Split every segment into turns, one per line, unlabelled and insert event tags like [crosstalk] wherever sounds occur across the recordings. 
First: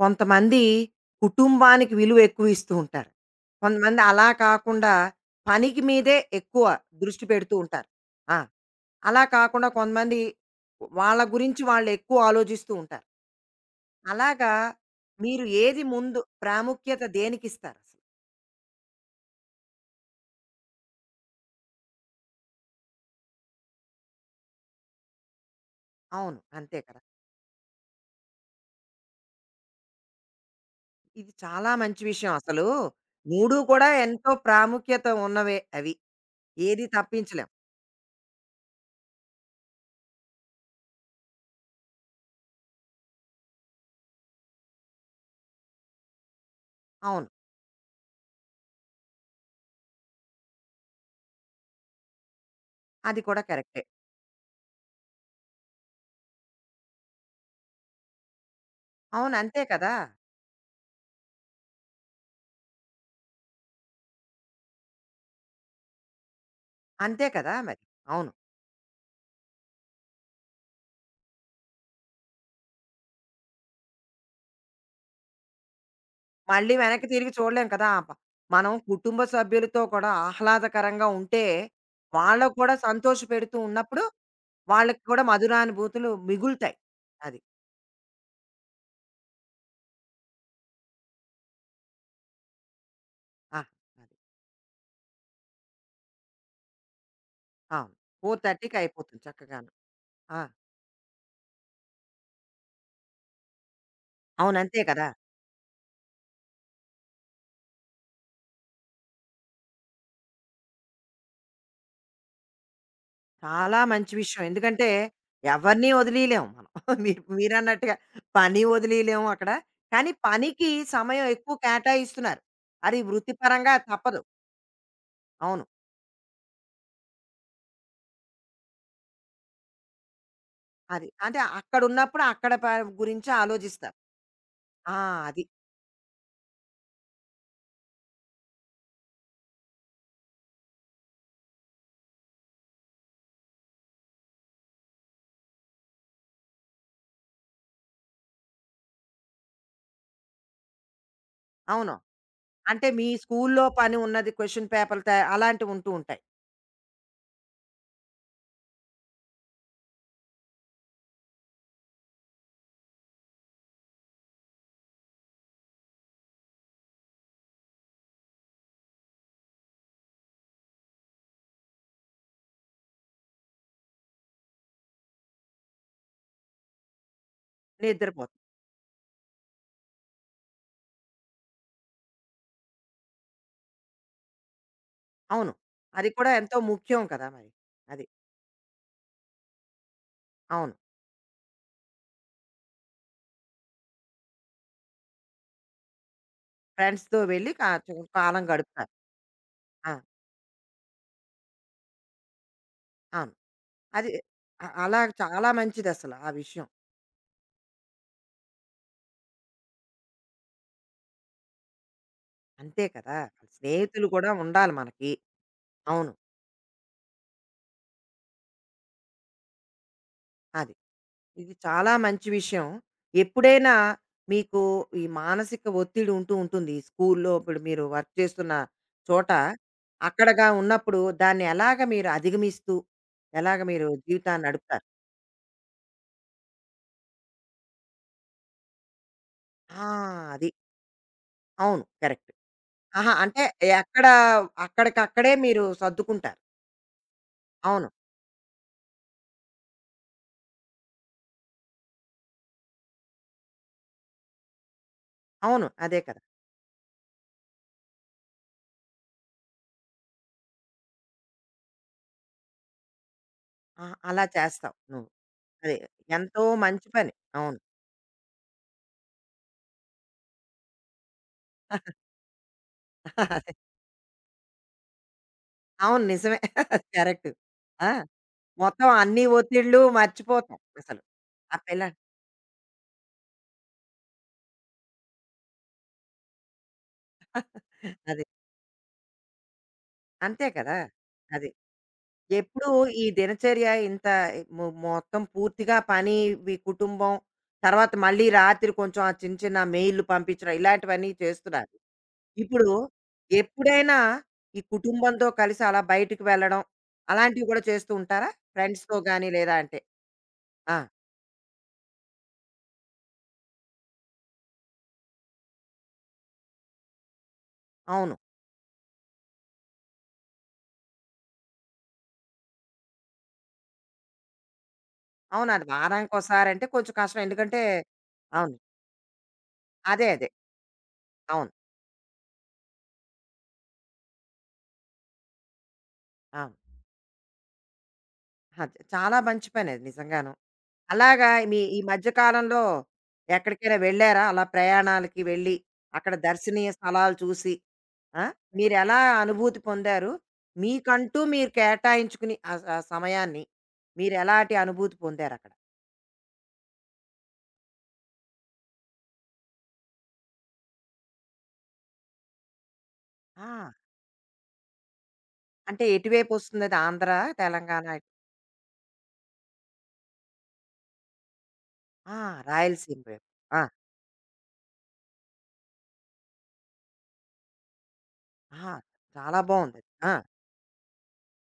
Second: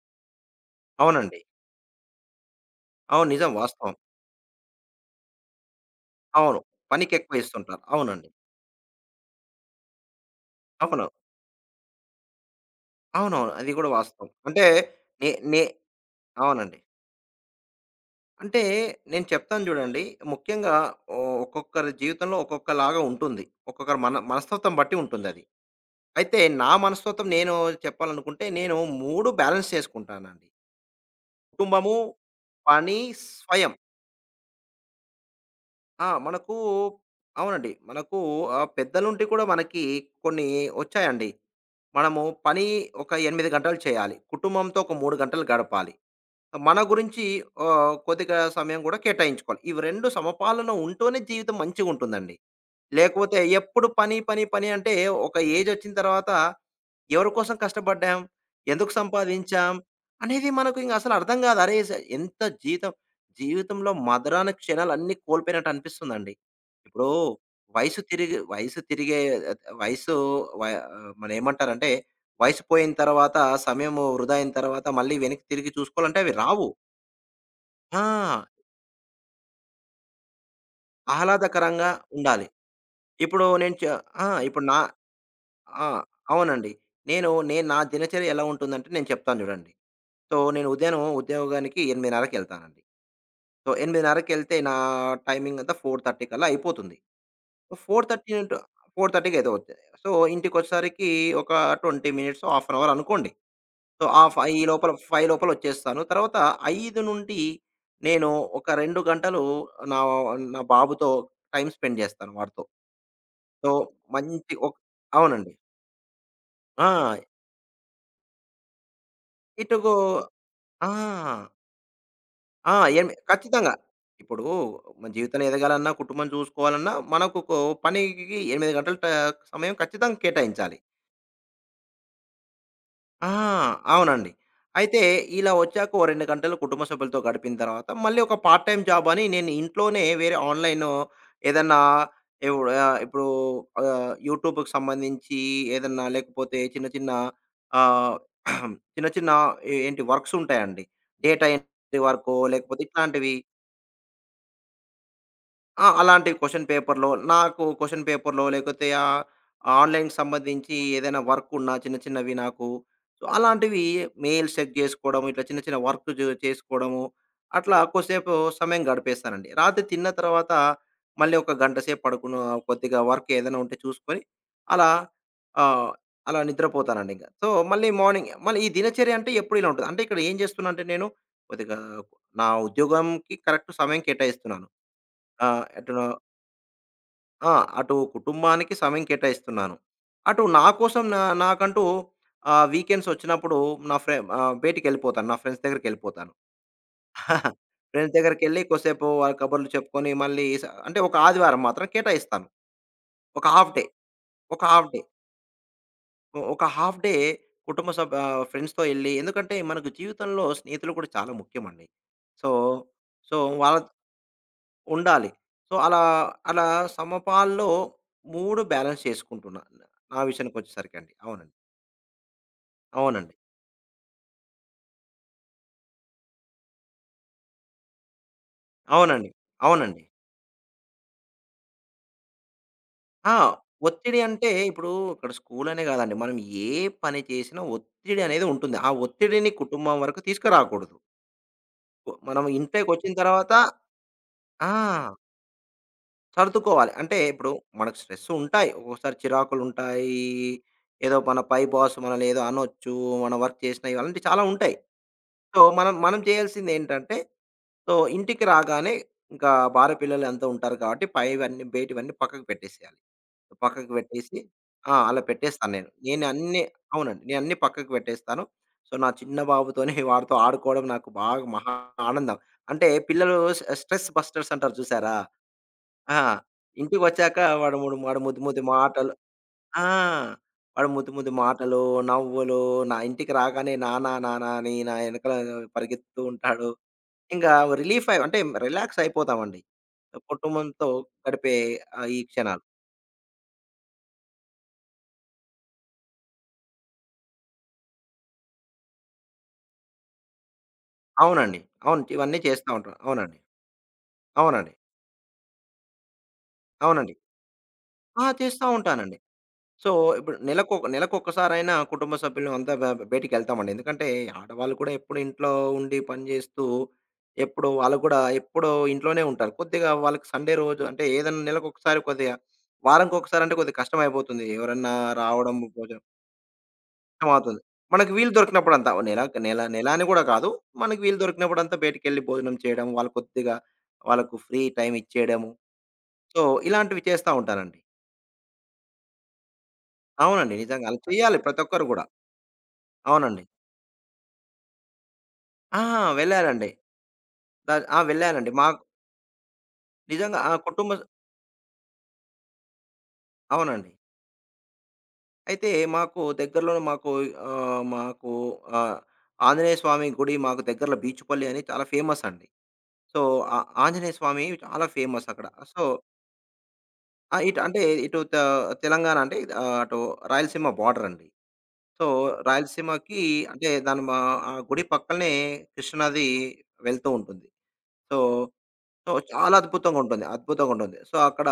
కొంతమంది
అవునండి.
కుటుంబానికి విలువ ఎక్కువ ఇస్తూ ఉంటారు.
అవును. నిజం వాస్తవం.
కొంతమంది అలా కాకుండా పనికి మీదే
అవును.
ఎక్కువ దృష్టి
పనికెక్కువ
పెడుతూ
ఇస్తుంటారు.
ఉంటారు.
అవునండి.
ఆ! అలా కాకుండా కొంతమంది
అవును.
వాళ్ళ గురించి వాళ్ళు ఎక్కువ ఆలోచిస్తూ ఉంటారు.
అవునవును. అది కూడా వాస్తవం.
అలాగా
అంటే నే
మీరు
నే
ఏది ముందు
అవునండి.
ప్రాముఖ్యత దేనికిస్తారు?
అంటే నేను చెప్తాను చూడండి. ముఖ్యంగా ఒక్కొక్కరి జీవితంలో ఒక్కొక్కలాగా ఉంటుంది. ఒక్కొక్కరి మనస్తత్వం బట్టి ఉంటుందది. అయితే
అవును,
నా
అంతే కదా!
మనస్తత్వం నేను చెప్పాలనుకుంటే నేను 3 బ్యాలెన్స్ చేసుకుంటానండి.
ఇది చాలా
కుటుంబము,
మంచి విషయం అసలు.
పని,
3
స్వయం.
కూడా ఎంతో ప్రాముఖ్యత ఉన్నవే అవి.
ఆ! మనకు
ఏది తప్పించలేం.
అవునండి. మనకు పెద్దల నుండి కూడా మనకి కొన్ని వచ్చాయండి. మనము పని ఒక 8 గంటలు చేయాలి. కుటుంబంతో ఒక 3 గంటలు గడపాలి. మన గురించి
అవును,
కొద్దిగా సమయం కూడా కేటాయించుకోవాలి. ఇవి 2 సమపాలన ఉంటూనే జీవితం మంచిగుంటుందండి.
అది
లేకపోతే
కూడా కరెక్టే.
ఎప్పుడు పని, పని, పని అంటే ఒక ఏజొచ్చిన తర్వాత ఎవరి కోసం కష్టపడ్డాం? ఎందుకు
అవును, అంతే
సంపాదించాం?
కదా!
అనేది మనకు ఇంక అసలు అర్థం కాదు. అరే! స ఎంత జీతం జీవితంలో మధురాను క్షణాలన్నీ కోల్పోయినట్టు అనిపిస్తుందండి. ఇప్పుడు
అంతే కదా మరి. అవును.
వయసు తిరిగే ఆహ్, వయసు వ మనం ఏమంటారంటే వయసు పోయిన తర్వాత, సమయము వృధా అయిన తర్వాత మళ్ళీ వెనక్కి తిరిగి చూసుకోవాలంటే అవి రావు.
మళ్ళీ వెనక్కి తిరిగి చూడలేం కదా! ఆ
ఆ!
ప మనం కుటుంబ సభ్యులతో కూడా ఆహ్లాదకరంగా ఉంటే,
ఆహ్లాదకరంగా ఉండాలి.
వాళ్ళకి కూడా
ఇప్పుడు
సంతోషపెడుతూ
నేను చ
ఉన్నప్పుడు,
ఆ! ఇప్పుడు నా
వాళ్ళకి కూడా
ఆ!
మధురానుభూతులు
అవునండి.
మిగులుతాయి.
నేను
అది.
నేను నా దినచర్య ఎలా ఉంటుందంటే నేను చెప్తాను చూడండి. సో, నేను ఉదయం ఉద్యోగానికి 8:30కెళ్తానండి.
ఆ!
సో,
అది.
8:30కెళ్తే నా టైమింగ్ అంతా 4:30 కల్లా అయిపోతుంది.
అవును.
4:30 టు
4:30కి అయిపోతుంది
4:30కి
చక్కగాను.
వచ్చే. సో,
ఆ!
ఇంటికొచ్చేసరికి ఒక 20 మినిట్స్, హాఫ్ అన్ అవర్ అనుకోండి. సో, ఆ ఫై
అవును,
ఈ
అంతే
లోపల
కదా!
5 లోపల వచ్చేస్తాను. తర్వాత 5 నుండి నేను ఒక 2 గంటలు నా నా బాబుతో టైమ్ స్పెండ్ చేస్తాను వాడితో. సో,
చాలా మంచి విషయం.
మంచి ఒక్
ఎందుకంటే,
అవునండి.
ఎవరిని వదిలీయలేం మనం.
ఆ!
[laughs] మీరు మీరన్నట్టుగా పని వదిలీయలేము అక్కడ.
ఇటుగో
కానీ పనికి
ఆ!
సమయం ఎక్కువ కేటాయిస్తున్నారు.
ఆ!
అది
ఎన్ ఖచ్చితంగా.
వృత్తిపరంగా తప్పదు.
ఇప్పుడు మన జీవితంలో
అవును,
ఎదగాలన్నా, కుటుంబం చూసుకోవాలన్నా మనకు కో పనికి 8 గంటల ట సమయం ఖచ్చితంగా కేటాయించాలి.
అది. అంటే అక్కడున్నప్పుడు అక్కడ ప
ఆ!
గురించి ఆలోచిస్తారు.
అవునండి.
ఆ!
అయితే
అది.
ఇలా వచ్చాక ఓ 2 గంటలు కుటుంబ సభ్యులతో గడిపిన తర్వాత మళ్ళీ ఒక పార్ట్ టైమ్ జాబ్ అని నేను ఇంట్లోనే వేరే ఆన్‌లైన్ ఏదన్నా ఎవ్ ఇప్పుడు యూట్యూబ్‌కి సంబంధించి ఏదన్నా లేకపోతే చిన్న చిన్న ఆహ్, చిన్న చిన్న ఏంటి వర్క్స్ ఉంటాయండి. డేటా
అవును.
ఎంట్రీ వర్కో లేకపోతే
అంటే మీ
ఇట్లాంటివి.
స్కూల్లో పని ఉన్నది క్వెషన్ పేపర్‌లు త అలాంటివి
ఆ!
ఉంటూ ఉంటాయి.
అలాంటి క్వెషన్ పేపర్‌లో, నాకు క్వెషన్ పేపర్‌లో లేకపోతే ఆన్‌లైన్‌కి సంబంధించి ఏదైనా వర్క్ ఉన్నా చిన్న చిన్నవి నాకు. సో, అలాంటివి మెయిల్స్ చెక్ చేసుకోవడం, ఇట్లా చిన్న చిన్న వర్క్ జు చేసుకోవడము, అట్లా కొద్దిసేపు సమయం గడిపేస్తానండి. రాత్రి తిన్న తర్వాత మళ్ళీ ఒక గంట సేపు పడుకును కొద్దిగా వర్క్ ఏదైనా ఉంటే చూసుకొని అలా ఆహ్, అలా నిద్రపోతానండి ఇంక. సో,
నిద్రపోతు
మళ్ళీ ఈ దినచర్య అంటే ఎప్పుడు ఇలా ఉంటది. అంటే ఇక్కడ ఏం చేస్తున్నా అంటే నేను కొద్దిగా నా ఉద్యోగంకి కరెక్ట్ సమయం కేటాయిస్తున్నాను.
అవును,
ఆహ్, ఎటు
అది కూడా ఎంతో ముఖ్యం కదా మరి.
ఆ! అటు
అది.
కుటుంబానికి సమయం కేటాయిస్తున్నాను. అటు నా
అవును.
కోసం నాకంటూ వీకెండ్స్ వచ్చినప్పుడు నా ఫ్రె బయటికెళ్ళిపోతాను. నా ఫ్రెండ్స్ దగ్గరికెళ్ళిపోతాను.
ఫ్రెండ్స్‌తో వెళ్ళి
[laughs]
కా
ఫ్రెండ్స్
కాలం
దగ్గరికెళ్ళి
గడుపుతారు.
కొద్దిసేపు వాళ్ళ కబుర్లు
ఆ!
చెప్పుకొని మళ్ళీ స అంటే ఒక ఆదివారం మాత్రం కేటాయిస్తాను.
అవును.
ఒక హాఫ్ డే,
అది
ఒక
అ
హాఫ్ డే,
అలా చాలా మంచిదసల ఆ
ఒక
విషయం.
హాఫ్ డే కుటుంబ సభ్య ఫ్రెండ్స్‌తో ఎళ్లి ఎందుకంటే మనకు జీవితంలో స్నేహితులు కూడా చాలా ముఖ్యమండి. సో,
అంతే కదా!
సో వాళ్ళ
స్నేహితులు కూడా ఉండాలి మనకి.
ఉండాలి. సో, అలా,
అవును,
అలా సమపాల్లో 3 బ్యాలెన్స్ చేసుకుంటున్నా. నా
అది.
విషయానికొచ్చేసరికండి. అవునండి.
ఇది చాలా మంచి విషయం.
అవునండి.
ఎప్పుడైనా మీకు ఈ మానసిక ఒత్తిడి ఉంటూ ఉంటుంది. ఈ స్కూల్లో ఇప్పుడు మీరు వర్క్ చేస్తున్న
అవునండి.
చోట,
అవునండి.
అక్కడగా ఉన్నప్పుడు దాన్ని ఎలాగ మీరు అధిగమిస్తూ,
ఆ!
ఎలాగ మీరు
ఒత్తిడి
జీవితాన్ని
అంటే
నడుపుతారు?
ఇప్పుడు ఇక్కడ స్కూలనే కాదండి. మనం ఏ పని చేసినా ఒత్తిడి అనేది ఉంటుంది. ఆ ఒత్తిడిని
ఆ!
కుటుంబం వరకు
అది.
తీసుకురాకూడదు.
అవును,
ఒ-
కరెక్ట్.
మనం ఇంటికొచ్చిన
ఆహా! అంటే
తర్వాత
ఎక్కడ
ఆ!
అక్కడికక్కడే మీరు సర్దుకుంటారు.
సర్దుకోవాలి. అంటే ఇప్పుడు
అవును.
మనకు స్ట్రెస్ ఉంటాయి. ఒక్కోసారి చిరాకులుంటాయి. ఏదో మన పై బాస్ మనల్ని ఏదో అనొచ్చు. మనం వర్క్ చేసినవి అలాంటివి చాలా ఉంటాయి. సో,
అవును,
మనం
అదే
మనం
కదా!
చేయాల్సిందేంటంటే, సో, ఇంటికి రాగానే ఇంకా భార్య పిల్లలంతా ఉంటారు కాబట్టి పైవన్నీ బయటివన్నీ పక్కకు పెట్టేసేయాలి. పక్కకు
అలా
పెట్టేసి
చేస్తావు
ఆ!
నువ్వు.
అలా పెట్టేస్తాను
అదే.
నేను. నేను
ఎంతో
అన్నీ
మంచి పని.
అవునండి. నేను అన్నీ
అవును.
పక్కకు పెట్టేస్తాను. సో, చిన్న బాబుతోని [laughs] వాడితో ఆడుకోవడం నాకు బాగా మహా
[laughs]
ఆనందం. అంటే పిల్లలు
అదే.
స్ స్ట్రెస్ బస్టర్స్ అంటారు చూసారా?
అవును,
ఆ!
నిజమే. [laughs] కరెక్ట్.
ఇంటికొచ్చాక వాడు
ఆ!
మూడు వాడు ముద్దు ముద్దు
మొత్తం
మాటలు
అన్ని ఒత్తిడులు
ఆ!
మర్చిపోతాం
వాడు
అసలు.
ముద్దు ముద్దు
ఆ
మాటలు,
పిల్ల
నవ్వులు, నా ఇంటికి రాగానే నాన్న, నాన్న అని నా వెనకాల పరిగెత్తుతూ ఉంటాడు. ఇంకా రిలీఫ్ అయి
అది.
అంటే రిలాక్స్ అయిపోతామండి.
అంతే కదా!
కుటుంబంతో
అది.
గడిపే ఈ క్షణాలు.
ఎప్పుడు ఈ దినచర్య ఇంత మొత్తం పూర్తిగా పని, వి కుటుంబం, తర్వాత మళ్ళీ రాత్రి కొంచెం ఆ చిన్న చిన్న మెయిల్‌లు పంపించడం ఇలాంటివన్నీ
అవునండి.
చేస్తున్నారు.
అవును. ఇవన్నీ చేస్తా
ఇప్పుడు
ఉంటాను. అవునండి.
ఎప్పుడైనా ఈ
అవునండి.
కుటుంబంతో కలిసి అలా బయటికి వెళ్ళడం,
అవునండి.
అలాంటివి కూడా చేస్తూ
ఆ!
ఉంటారా?
చేస్తా
ఫ్రెండ్స్‌తో
ఉంటానండి.
గాని లేదా అంటే?
సో, ఇప్పుడు
ఆ!
నెలకొక్కసారైనా కుటుంబ సభ్యులం అంతా బ బయటికెళ్తామండి. ఎందుకంటే, ఆడవాళ్ళు కూడా ఎప్పుడు ఇంట్లో ఉండి పని జేస్తూ, ఎప్పుడు వాళ్ళు
అవును.
కూడా ఎప్పుడూ ఇంట్లోనే ఉంటారు. కొద్దిగా వాళ్ళకి సండే రోజు అంటే ఏదన్నా నెలకొకసారి కొద్దిగా వారంకొకసారి అంటే కొద్దిగా కష్టమైపోతుంది. ఎవరన్నా
అవును,
రావడం
అది
భోజనం
వారానికోసారంటే కొంచెం కష్టం.
కష్టమవుతుంది.
ఎందుకంటే
మనకు వీలు
అవును.
దొరికినప్పుడంతా నెల అని
అదే.
గూడా
అదే.
కాదు. మనకు వీలు
అవును.
దొరికినప్పుడంతా బయటికెళ్ళి భోజనం చేయడం, వాళ్ళు కొద్దిగా వాళ్ళకు ఫ్రీ టైమ్ ఇచ్చేయడము. సో,
అవును.
ఇలాంటివి చేస్తా ఉంటానండి.
అహ! చాలా మంచి పనది నిజంగాను.
అవునండి. నిజంగా అలా
అలాగా
చేయాలి
మీ
ప్రతి
ఈ
ఒక్కరు గూడా.
మధ్య కాలంలో
అవునండి.
ఎక్కడికైనా వెళ్లారా? అలా ప్రయాణాలకి వెళ్ళి,
ఆ!
అక్కడ
వెళ్ళారండి.
దర్శనీయ స్థలాలు చూసి
ద ఆ!
ఆ!
వెళ్ళానండి. మాకు
మీరెలా అనుభూతి పొందారు?
నిజంగా ఆ! కుటుంబ
మీకంటూ మీరు కేటాయించుకుని ఆ స సమయాన్ని
అవునండి.
మీరెలాంటి అనుభూతి పొందారక్కడ?
అయితే మాకు దగ్గరలోనే మాకు ఆహ్, మాకు ఆహ్, ఆంజనేయ స్వామి గుడి మాకు దగ్గరలో బీచుపల్లి అని చాలా ఫేమస్ అండి. సో, ఆ
ఆ!
ఆంజనేయ స్వామి చాలా ఫేమస్ అక్కడ. సో,
అంటే ఎటువైపొస్తుందది? ఆంధ్ర,
ఆ! ఇటు అంటే
తెలంగాణ?
ఇటు త తెలంగాణ అంటే అటు రాయలసీమ బార్డర్ అండి. సో,
ఆ! రాయలసీమ
రాయలసీమకి
వైపు. ఆ!
అంటే దాని మా ఆ గుడి పక్కలనే కృష్ణానది వెళ్తూ ఉంటుంది. సో,
ఆ!
సో
చాలా
చాలా
బావుందది.
అద్భుతంగా
ఆ!
ఉంటుంది. అద్భుతంగా ఉంటుంది. సో, అక్కడ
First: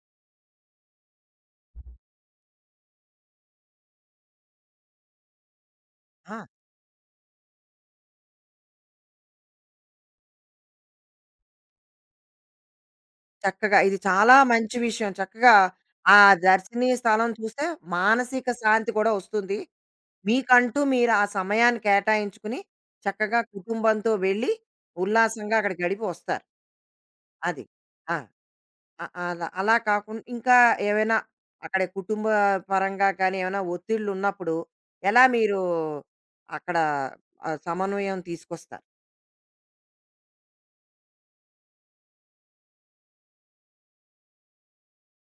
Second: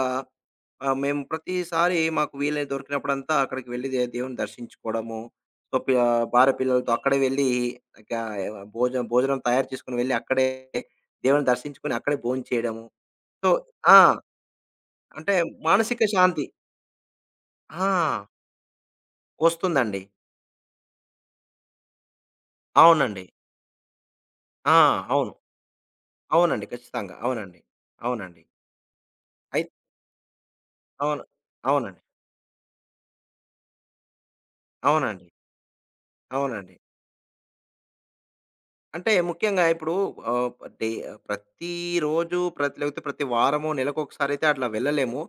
ఆ! మేము ప్రతిసారి మాకు వీలు దొరికినప్పుడంతా అక్కడికి వెళ్లి దే దేవుడిని దర్శించుకోవడము. సో, పి
ఆ!
భార్య పిల్లలతో అక్కడే వెళ్లి గా భోజనం భోజనం తయారు చేసుకొని వెళ్లి అక్కడే దేవుడిని దర్శించుకొని అక్కడే భోంచేయడము. సో
చక్కగా
ఆ!
ఇది చాలా మంచి విషయం.
అంటే
చక్కగా
మానసిక
ఆ
శాంతి.
దర్శనీయ స్థలం చూస్తే
ఆ!
మానసిక శాంతి కూడా వస్తుంది.
వస్తుందండి.
మీకంటూ మీరు ఆ సమయాన్ని కేటాయించుకుని
అవునండి.
చక్కగా కుటుంబంతో వెళ్ళి
ఆ! అవును.
ఉల్లాసంగా అక్కడ గడిపి వస్తారు.
అవునండి. ఖచ్చితంగా. అవునండి.
అది. ఆ!
అవునండి.
అ అలా
అయి
అలా కాకుండా ఇంకా ఏవైనా
అవును.
అక్కడ
అవునండి.
కుటుంబ పరంగా కానీ ఏమైనా ఒత్తిళ్ళున్నప్పుడు ఎలా
అవునండి.
మీరు
అవునండి.
అక్కడ సమన్వయం తీసుకొస్తారు?
అంటే ముఖ్యంగా ఇప్పుడు ఆహ్, డే ప్రతిరోజు ప్రతి లేకపోతే ప్రతి వారమో, నెలకొకసారి అయితే అట్లా వెళ్ళలేము.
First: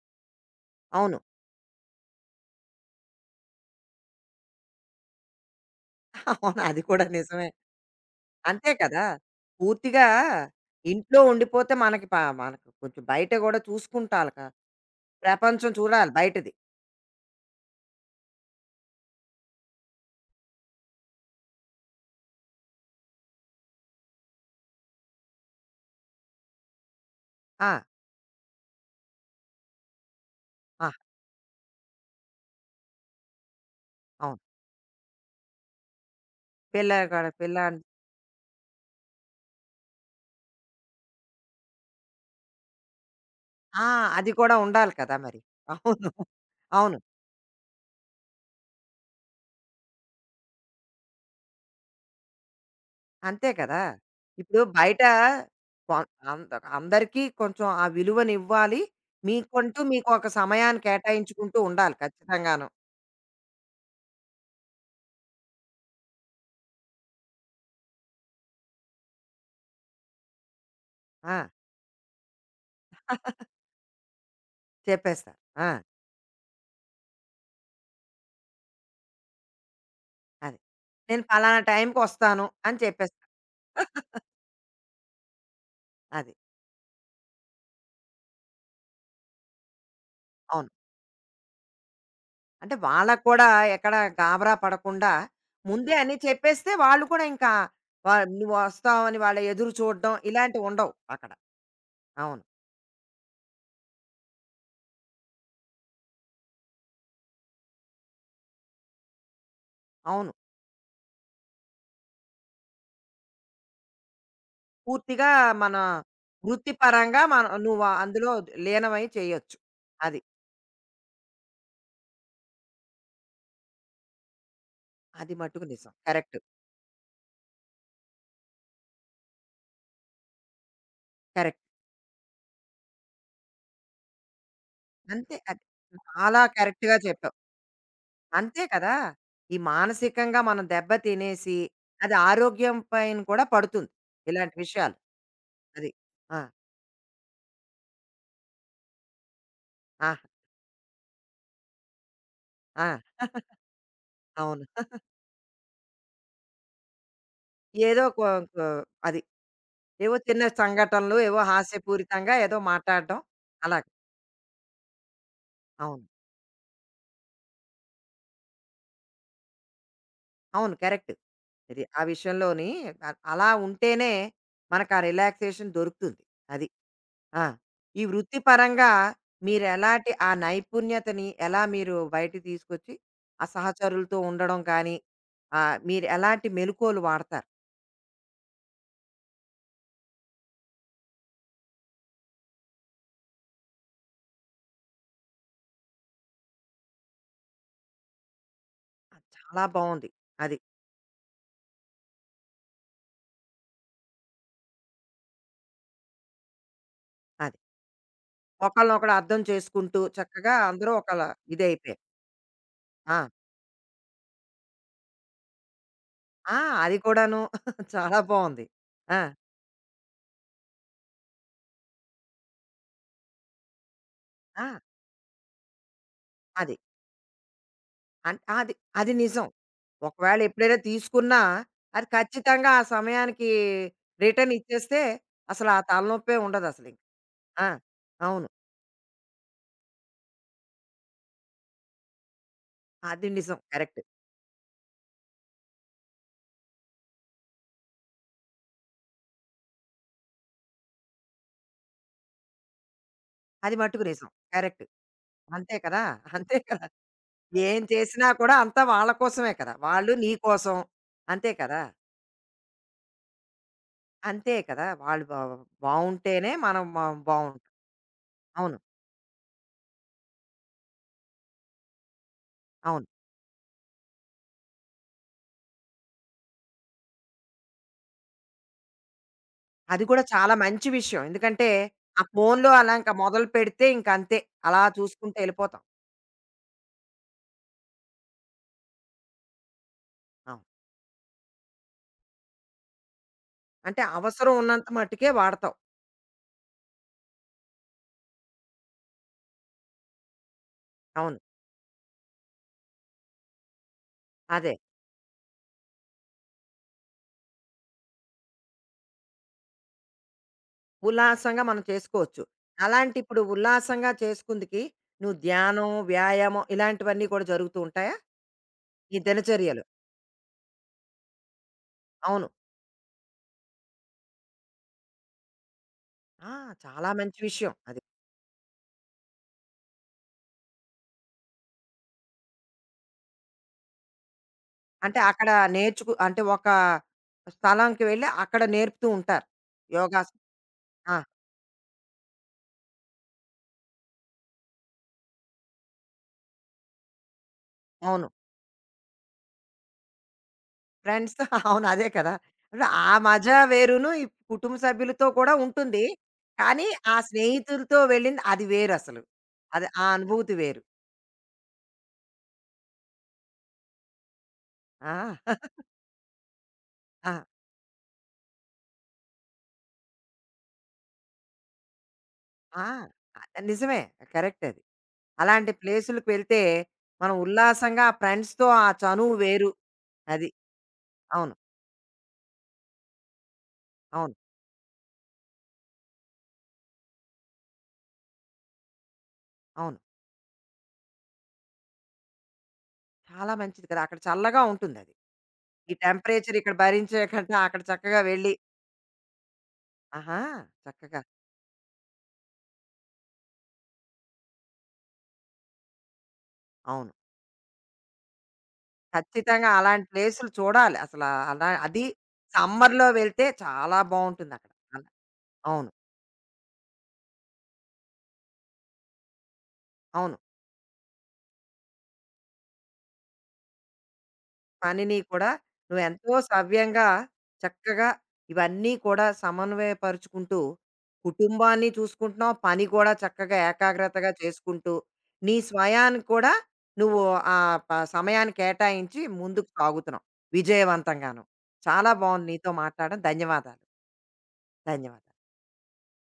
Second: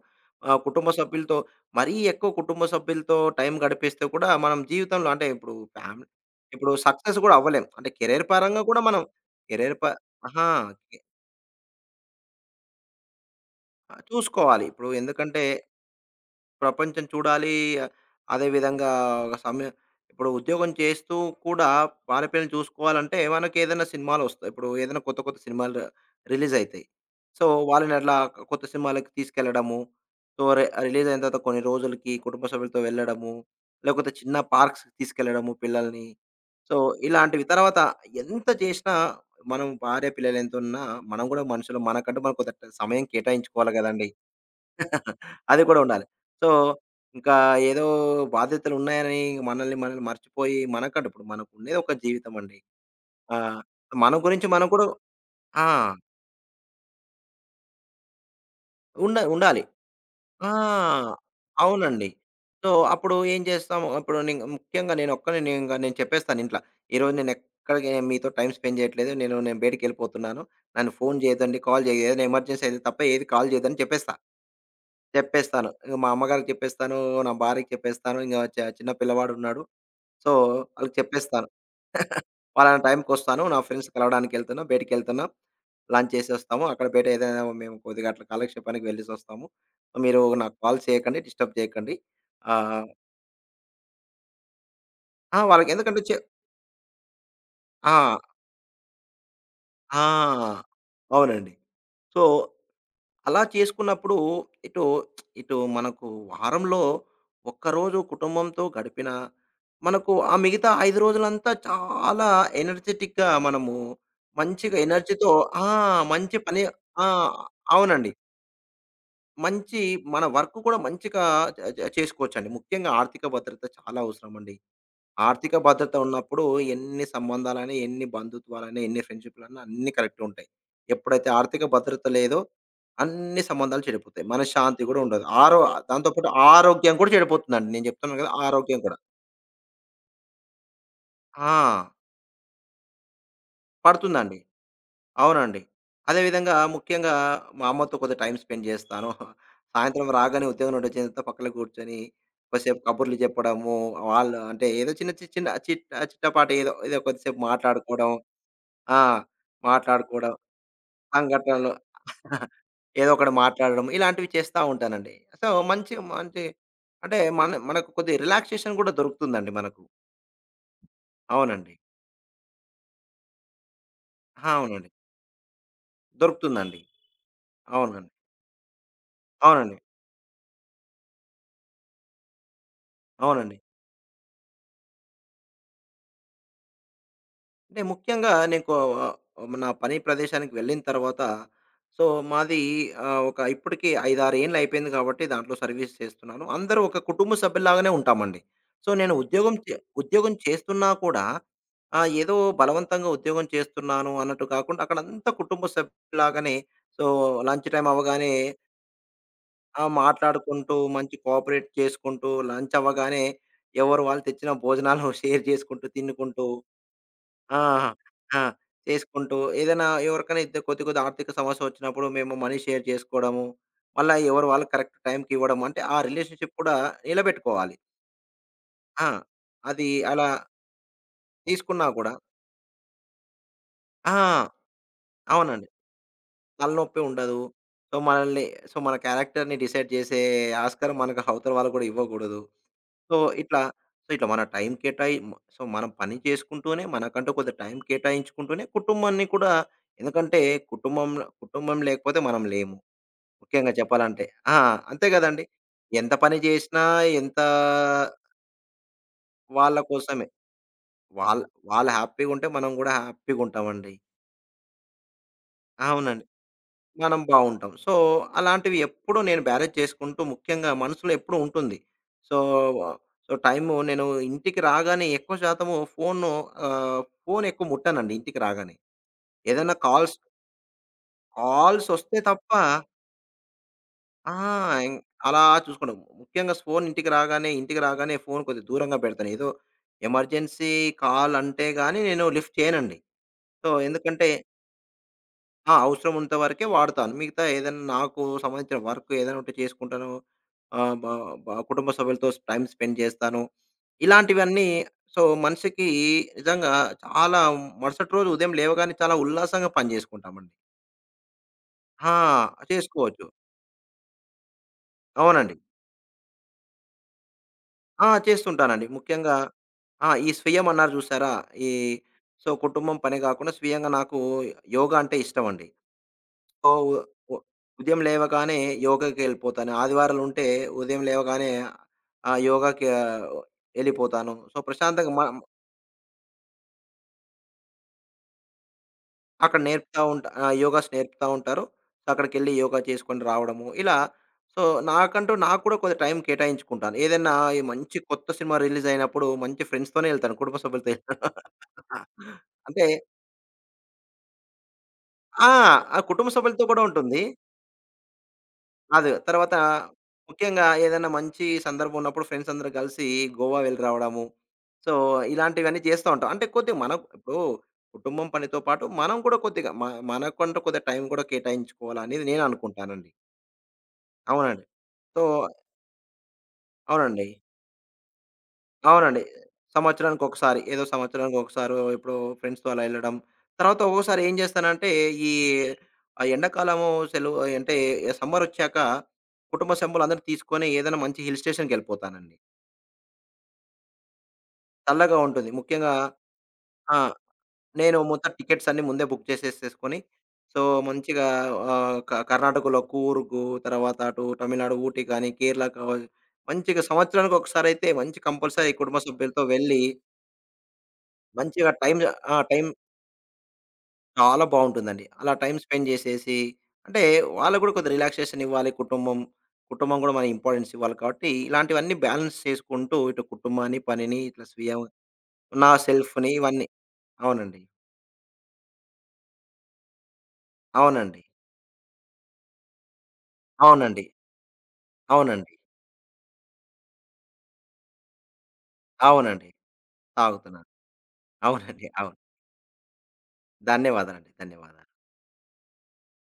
ఆహ్, కుటుంబ
అవును.
సభ్యులతో మరీ ఎక్కువ కుటుంబ సభ్యులతో టైం గడిపేస్తే కూడా మనం జీవితంలో అంటే ఇప్పుడు ఫ్యామిలీ
[laughs] అవును,
ఇప్పుడు
అది కూడా
సక్సెస్ కూడా
నిజమే.
అవ్వలేం. అంటే కెరియర్ పరంగా
అంతే
కూడా మనం
కదా!
కెరియర్ ప
పూర్తిగా
అహా!
ఇంట్లో ఉండిపోతే మనకి ప మనకు కొంచెం బయట గూడా చూసుకుంటాలి క
చూసుకోవాలి. ఇప్పుడు ఎందుకంటే
ప్రపంచం చూడాలి బయటది.
ప్రపంచం చూడాలి. అదేవిధంగా ఒక సమయం ఇప్పుడు ఉద్యోగం చేస్తూ కూడా భార్య పిల్లల్ని చూసుకోవాలంటే మనకేదైనా సినిమాలొస్తాయి. ఇప్పుడు ఏదైనా కొత్త కొత్త సినిమాలు రిలీజయితాయి. సో,
ఆ!
వాళ్ళని అట్లా కొత్త సినిమాలకి తీసుకెళ్లడము. సో, రి
ఆ!
రిలీజయిన తర్వాత కొన్ని రోజులకి కుటుంబ సభ్యులతో వెళ్ళడము. లేకపోతే చిన్న
అవును.
పార్క్స్‌కి తీసుకెళ్లడము పిల్లల్ని. సో,
పిల్ల గూడ
ఇలాంటివి.
పిల్ల
తర్వాత
అన్-
ఎంత చేసినా మనం భార్య పిల్లలెంతున్నా మనం గూడా మనుషులం. మనకంటూ మనం కొంత సమయం కేటాయించుకోవాలి
ఆ!
గదండీ!
అది కూడా ఉండాలి కదా మరి.
అది కూడా ఉండాలి.
అవును.
సో,
అవును,
ఇంకా ఏదో బాధ్యతలున్నాయని మనల్ని మనం మర్చిపోయి మనకంటే ఇప్పుడు మనకుండేది ఒక జీవితం అండి. ఆ!
అంతే కదా!
మన గురించి
ఇప్పుడు
మనం కూడా
బయట
ఆ!
కొ అంద అందరికీ కొంచెం ఆ విలువనివ్వాలి.
ఉండాలి.
మీకంటూ మీకు ఒక
ఆ!
సమయాన్ని కేటాయించుకుంటూ ఉండాలి
అవునండి.
ఖచ్చితంగాను.
సో, అప్పుడు ఏం చేస్తాము అప్పుడు నేను ముఖ్యంగా నేనొక్కడినే నేనింక నేను చెప్పేస్తాను ఇంట్ల. ఈరోజు నేనెక్కడికి మీతో టైమ్ స్పెండ్ చేయట్లేదు. నేను నేను బయటికెళ్ళిపోతున్నాను. నన్ను ఫోను
ఆ!
చేయొద్దండి, కాల్ చేయొద్దు. ఏదైనా ఎమర్జెన్సీ అయితే తప్ప ఏది కాల్ చేయొద్దని చెప్పేస్తా.
చెప్పేస్తారు.
చెప్పేస్తాను.
ఆ!
ఇగ మా అమ్మగారికి చెప్పేస్తాను. నా భార్యకి చెప్పేస్తాను. ఇంగ చ చిన్న పిల్లవాడున్నాడు. సో,
అది.
ఆళ్ళకి
నేను
చెప్పేస్తాను.
పలానా
[laughs]
టైంకొస్తాను అని
పలానా
చెప్పేస్తా.
టైంకొస్తాను. నా ఫ్రెండ్స్
[laughs]
కలవడానికెళ్తున్నా. బయటికెళ్తున్నా. లంచ్
అది.
చేసొస్తాము. అక్కడ బయట ఏదైనా మేము కొద్దిగా అట్లా కాలక్షేపానికి వెళ్ళేసొస్తాము. మీరు నాకు
అవును.
కాల్ చేయకండి. డిస్టర్బ్ చేయకండి.
అంటే
ఆహ్,
వాళ్ళకి కూడా ఎక్కడ గాబరా పడకుండా
ఆ! వాళ్ళకి
ముందే
ఎందుకంటే చె
అన్నీ చెప్పేస్తే వాళ్ళు కూడా ఇంకా
ఆ!
వా నువ్వు వస్తావని వాళ్ళ ఎదురు చూడడం ఇలాంటివి
ఆ!
ఉండవు అక్కడ.
అవునండి. సో
అవును.
అలా చేసుకున్నప్పుడు ఇటు ఇటు మనకు వారంలో ఒక్కరోజు కుటుంబంతో గడిపినా, మనకు
అవును.
ఆ మిగతా 5 రోజులంతా చాలా ఎనర్జిటిక్‌గా మనము మంచిగా
పూర్తిగా
ఎనర్జీతో ఆ!
మన
మంచి పని ఆ!
వృత్తిపరంగా మనం నువ్వు
అవునండి.
అందులో లీనమై చేయొచ్చు.
మంచి
అది.
మన వర్క్ కూడా మంచిగా చ చ చేసుకోవచ్చండి. ముఖ్యంగా ఆర్థిక భద్రత చాలా అవసరమండి.
అది
ఆర్థిక
మట్టుకు నిజం.
భద్రత
కరెక్ట్.
ఉన్నప్పుడు ఎన్ని సంబంధాలని, ఎన్ని బంధుత్వాలని, ఎన్ని ఫ్రెండ్‌షిప్‌లన్నా అన్నీ కరెక్ట్‌గా ఉంటాయి. ఎప్పుడైతే ఆర్థిక
కరెక్ట్.
భద్రత లేదో అన్ని సంబంధాలు చెడిపోతాయి. మనశ్శాంతి గూడా ఉండదు.
అంతే
ఆరో
అది.
దాంతో పాటు
చాలా
ఆరోగ్యం
కరెక్ట్‌గా
కూడా
చెప్పావు.
చెడిపోతుందండి. నేను చెప్తున్నాను కదా!
అంతే
ఆరోగ్యం
కదా!
కూడా.
ఈ మానసికంగా మనం దెబ్బ
ఆ!
తినేసి అది ఆరోగ్యం పైన కూడా పడుతుంది.
పడుతుందండి.
ఇలాంటి విషయాలు.
అవునండి.
అది. ఆ!
అదేవిధంగా ముఖ్యంగా మా అమ్మతో కొద్దిగా టైమ్ స్పెండ్ జేస్తాను. సాయంత్రం
ఆ!
రాగానే ఉద్యోగం నుండి వచ్చిన తర్వాత పక్కన కూర్చొని కొద్దిసేపు
ఆ!
కబుర్లు చెప్పడము, వాళ్ళు
అవును.
అంటే ఏదో చిన్న చిట్ చిట్టపాటి ఏదో ఏదో కొద్దిసేపు
ఏదో
మాట్లాడుకోవడం.
ఒక ఒక
ఆ!
అది. ఏవో
మాట్లాడుకోవడం.
చిన్న సంఘటనలు, ఏవో
సంఘటనలు
హాస్యపూరితంగా ఏదో
ఏదో
మాట్లాడడం
ఒకటి
అలాగ.
మాట్లాడడం. ఇలాంటివి చేస్తా ఉంటానండి. సో, మంచి
అవును.
మంచి అంటే మనకు కొద్దిగా రిలాక్సేషన్ కూడా దొరుకుతుందండి మనకు.
అవును, కరెక్ట్.
అవునండి.
ఇది ఆ విషయంలోని అ అలా ఉంటేనే
అవునండి.
మనకు ఆ రిలాక్సేషన్ దొరుకుతుంది. అది.
దొరుకుతుందండి.
ఆ! ఈ
అవునండి.
వృత్తిపరంగా
అవునండి.
మీరెలాంటి ఆ నైపుణ్యతని ఎలా మీరు బయటకి తీసుకొచ్చి, ఆ
అవునండి.
సహచరులతో ఉండడం కానీ, మీరు ఎలాంటి మెలుకువలు వాడతారు?
అంటే ముఖ్యంగా నేను కో నా పని ప్రదేశానికి వెళ్ళిన తర్వాత సో మాది ఒక ఇప్పటికి 5, 6 ఏండ్లు అయిపోయింది కాబట్టి దాంట్లో సర్వీస్ చేస్తున్నాను. అందరూ ఒక కుటుంబ సభ్యుల్లాగానే ఉంటామండి. సో నేను
అది
ఉద్యోగం
చాలా
చే
బావుంది.
ఉద్యోగం
అది.
చేస్తున్నా కూడా ఏదో బలవంతంగా ఉద్యోగం చేస్తున్నాను అన్నట్టు కాకుండా అక్కడంతా కుటుంబ సభ్యులాగానే సో
అది.
లంచ్ టైమ్ అవ్వగానే
ఒకళ్ళనొకడు అర్థం చేసుకుంటూ చక్కగా
మాట్లాడుకుంటూ
అందరూ
మంచి
ఒకల
కోఆపరేట్
ఇదయిపోయారు.
చేసుకుంటూ లంచ్
ఆ!
అవ్వగానే ఎవరు వాళ్ళు తెచ్చిన భోజనాలు [laughs] షేర్ చేసుకుంటూ తినుకుంటూ
ఆ! అది కూడాను
ఆ!
[laughs] చాలా
ఆ!
బావుంది. ఆ!
చేసుకుంటూ ఏదైనా ఎవరికైనా ఇద్ద కొద్ది కొద్ది ఆర్థిక సమస్య వచ్చినప్పుడు మేము మనీ షేర్ చేసుకోవడము. మళ్ళా ఎవరు వాళ్ళు
ఆ!
కరెక్ట్ టైంకి ఇవ్వడం. అంటే ఆ రిలేషన్‌షిప్ కూడా
అది.
నిలబెట్టుకోవాలి.
అన్ అది
ఆ!
అది నిజం.
అది అలా
ఒకవేళ ఎప్పుడైనా తీసుకున్నా
తీసుకున్నా
అది
కూడా
ఖచ్చితంగా ఆ సమయానికి
ఆ!
రిటర్న్ ఇచ్చేస్తే
అవునండి.
అసలు ఆ తలనొప్పే
తలనొప్పి
ఉండదసలింక.
ఉండదు.
ఆ!
సో, మనల్ని
అవును.
సో, మన క్యారెక్టర్‌ని డిసైడ్ చేసే ఆస్కారం మనకు అవతల వాళ్ళు కూడా ఇవ్వకూడదు. సో,
అది నిజం.
ఇట్లా
కరెక్ట్.
సో, ఇట్లా మన టైం కేటాయి మ సో, మనం పని చేసుకుంటూనే మనకంటూ కొంత టైం కేటాయించుకుంటూనే కుటుంబాన్ని కూడా ఎందుకంటే కుటుంబంలో కుటుంబం లేకపోతే మనం లేము. ముఖ్యంగా
అది మట్టుకు
చెప్పాలంటే.
నిజం.
ఆ!
కరెక్ట్.
అంతే గదండీ.
అంతే కదా!
ఎంత పని
అంతే
జేసినా
కదా!
ఎంత
ఏం చేసినా కూడా అంతా వాళ్ళ కోసమే కదా!
వాళ్ళ
వాళ్ళు
కోసమే.
నీ కోసం.
వాళ్ళ
అంతే కదా!
వాళ్ళు హ్యాపీగుంటే మనం గూడా హ్యాపీగుంటామండి.
అంతే కదా! వాళ్ళు బా
అవునండి.
బావుంటేనే మనం మ
మనం
బావుంటాం.
బావుంటాం. సో, అలాంటివి
అవును.
ఎప్పుడూ నేను బ్యారేజ్ చేసుకుంటూ ముఖ్యంగా మనసులో ఎప్పుడూ ఉంటుంది. సో,
అవును,
సో, టైము నేను ఇంటికి రాగానే ఎక్కువ శాతము ఫోను ఫోను ఎక్కువ ముట్టనండి ఇంటికి రాగానే. ఏదైనా
అది
కాల్స్,
కూడా చాలా మంచి విషయం. ఎందుకంటే,
కాల్సొస్తే
ఆ
తప్ప
ఫోన్‌లో అలా ఇంక మొదలు పెడితే
ఆ!
ఇంకంతే. అలా
ఇం
చూసుకుంటూ
అలా
ఎళ్ళిపోతాం.
చూసుకోను. ముఖ్యంగా ఇంటికి రాగానే ఫోను కొద్దిగా దూరంగా పెడతాను. ఏదో
అవును.
ఎమర్జెన్సీ కాల్ అంటే గాని నేను లిఫ్ట్ చేయనండి. సో,
అంటే
ఎందుకంటే
అవసరం ఉన్నంత మట్టుకే
ఆ!
వాడతావు.
అవసరమున్నంత వరకే వాడతాను. మిగతా ఏదైనా నాకు సంబంధించిన వర్క్ ఏదైనా ఉంటే చేసుకుంటాను. ఆహ్, బ
అవును.
బ కుటుంబ సభ్యులతో టైమ్ స్పెండ్ చేస్తాను. ఇలాంటివన్నీ
అదే.
సో, మనిషికి నిజంగా చాలా మరుసటి రోజు ఉదయం లేవగానే చాలా ఉల్లాసంగా పని చేసుకుంటామండి.
ఉల్లాసంగా మనం
ఆ!
చేసుకోవచ్చు. అలాంటి
చేసుకోవచ్చు.
ఇప్పుడు ఉల్లాసంగా చేసుకుందుకి నువ్వు
అవునండి.
ధ్యానం, వ్యాయామం ఇలాంటివన్నీ కూడా జరుగుతూ
ఆ!
ఉంటాయా?
చేస్తుంటానండి.
ఈ
ముఖ్యంగా
దినచర్యలు.
ఆ! ఈ స్వీయం అన్నారు చూసారా? ఈ
అవును.
సో, కుటుంబం పని కాకుండా స్వీయంగా నాకు యోగా అంటే ఇష్టమండి.
ఆ!
ఓ
చాలా
ఉ
మంచి విషయం
ఉదయం
అది.
లేవగానే యోగాకెళ్ళిపోతాను. ఆదివారాలుంటే ఉదయం లేవగానే ఆ! యోగాకి ఎళ్ళిపోతాను. సో, ప్రశాంతంగా
అంటే
మ
అక్కడ నేర్చుకు అంటే ఒక స్థలంకి వెళ్ళి అక్కడ నేర్పుతూ ఉంటారు.
అక్కడ నేర్పుతా ఉంటా
యోగాసనం.
ఆ! యోగాస్
ఆ!
నేర్పుతా ఉంటారు. సో, అక్కడికెళ్ళి యోగా చేసుకొని రావడము. ఇలా సో, నాకంటూ నాకు కూడా కొంత టైం కేటాయించుకుంటాను. ఏదైనా ఈ మంచి కొత్త
అవును.
సినిమా రిలీజ్ అయినప్పుడు మంచి ఫ్రెండ్స్‌తోనే ఎళ్తాను. కుటుంబ సభ్యులతో ఎళ్ళను.
ఫ్రెండ్స్ [laughs] అవును, అదే కదా!
[laughs] అంటే
అంటే ఆ మజా వేరును, ఈ కుటుంబ సభ్యులతో
ఆ!
కూడా
ఆ
ఉంటుంది.
కుటుంబ సభ్యులతో కూడా
కానీ ఆ
ఉంటుంది.
స్నేహితులతో వెళ్ళింది అది
అదే.
వేరసలు.
తర్వాత
అది ఆ అనుభూతి
ముఖ్యంగా
వేరు.
ఏదైనా మంచి సందర్భం ఉన్నప్పుడు ఫ్రెండ్స్ అందరూ కలిసి గోవా వెళ్లి రావడము. సో,
ఆ!
ఇలాంటివన్నీ
[laughs]
చేస్తా ఉంటాం. అంటే కొద్దిగా మనం
ఆ!
ఇప్పుడు కుటుంబం పనితో పాటు మనం కూడా కొద్దిగా మ మనకంటూ కొద్దిగా టైం కూడా కేటాయించుకోవాలనేది నేను
ఆ!
అనుకుంటానండి.
అది నిజమే.
అవునండి.
కరెక్ట్ అది.
సో
అలాంటి ప్లేసులకు వెళ్తే
అవునండి.
మనం ఉల్లాసంగా ఆ ఫ్రెండ్స్‌తో ఆ
అవునండి.
చనువు వేరు. అది.
సంవత్సరానికొకసారి. ఏదో
అవును.
సంవత్సరానికొకసారో ఎప్పుడో ఫ్రెండ్స్‌తో అలా ఎళ్ళడం. తర్వాత ఒక్కోసారి ఏం
అవును.
చేస్తానంటే, ఈ ఆ ఎండాకాలము సెలవు అంటే సమ్మరొచ్చాక కుటుంబ
అవును.
సభ్యులందరిని తీసుకొని ఏదైనా మంచి హిల్ స్టేషన్‌కెళ్ళిపోతానండి.
చాలా మంచిది కదా! అక్కడ చల్లగా ఉంటుందది.
చల్లగా ఉంటుంది. ముఖ్యంగా
ఈ టెంపరేచర్ ఇక్కడ
ఆ!
భరించే కంటే అక్కడ
నేను
చక్కగా
మొత్తం
వెళ్ళి
టికెట్స్ అన్నీ ముందే బుక్ చేసేసేసుకొని,
ఆహా!
సో,
చక్కగా
మంచిగా క కర్ణాటకలో కూర్గు, తర్వాత అటు తమిళనాడు ఊటీ కానీ, కేరళ కావ మంచిగా
అవును.
సంవత్సరానికొకసారయితే మంచి కంపల్సరీ కుటుంబ సభ్యులతో
ఖచ్చితంగా
వెళ్ళి,
అలాంటి ప్లేసులు చూడాలి అసల. అలా
మంచిగా టైమ్
అది
ఆ! టైమ్
సమ్మర్‌లో వెళ్తే చాలా
చాలా
బావుంటుందక్కడ. అలా
బావుంటుందండి. అలా టైమ్ స్పెండ్
అవును.
జేసేసి అంటే వాళ్ళకి గూడా కొద్దిగా రిలాక్సేషన్ ఇవ్వాలి. కుటుంబం గూడా మనం
అవును.
ఇంపార్టెన్స్ ఇవ్వాలి కాబట్టి, ఇలాంటివన్నీ బ్యాలెన్స్ చేసుకుంటూ ఇటు కుటుంబాన్ని, పనిని ఇట్లా స్వీయ
పనిని కూడా
నా సెల్ఫ్‌ని
నువ్వెంతో
ఇవన్నీ.
సవ్యంగా,
అవునండి.
చక్కగా ఇవన్నీ కూడా సమన్వయపరుచుకుంటూ,
అవునండి.
కుటుంబాన్ని చూసుకుంటున్నావు, పని కూడా చక్కగా
అవునండి.
ఏకాగ్రతగా చేసుకుంటూ,
అవునండి.
నీ స్వయానికి కూడా నువ్వు ప సమయాన్ని కేటాయించి
అవునండి.
ముందుకు సాగుతున్నావు
తాగుతున్నాను.
విజయవంతంగాను.
అవునండి.
చాలా
అవును.
బావుంది నీతో మాట్లాడడం. ధన్యవాదాలు.
ధన్యవాదాలండి. ధన్యవాదాలు.
ధన్యవాదాలు.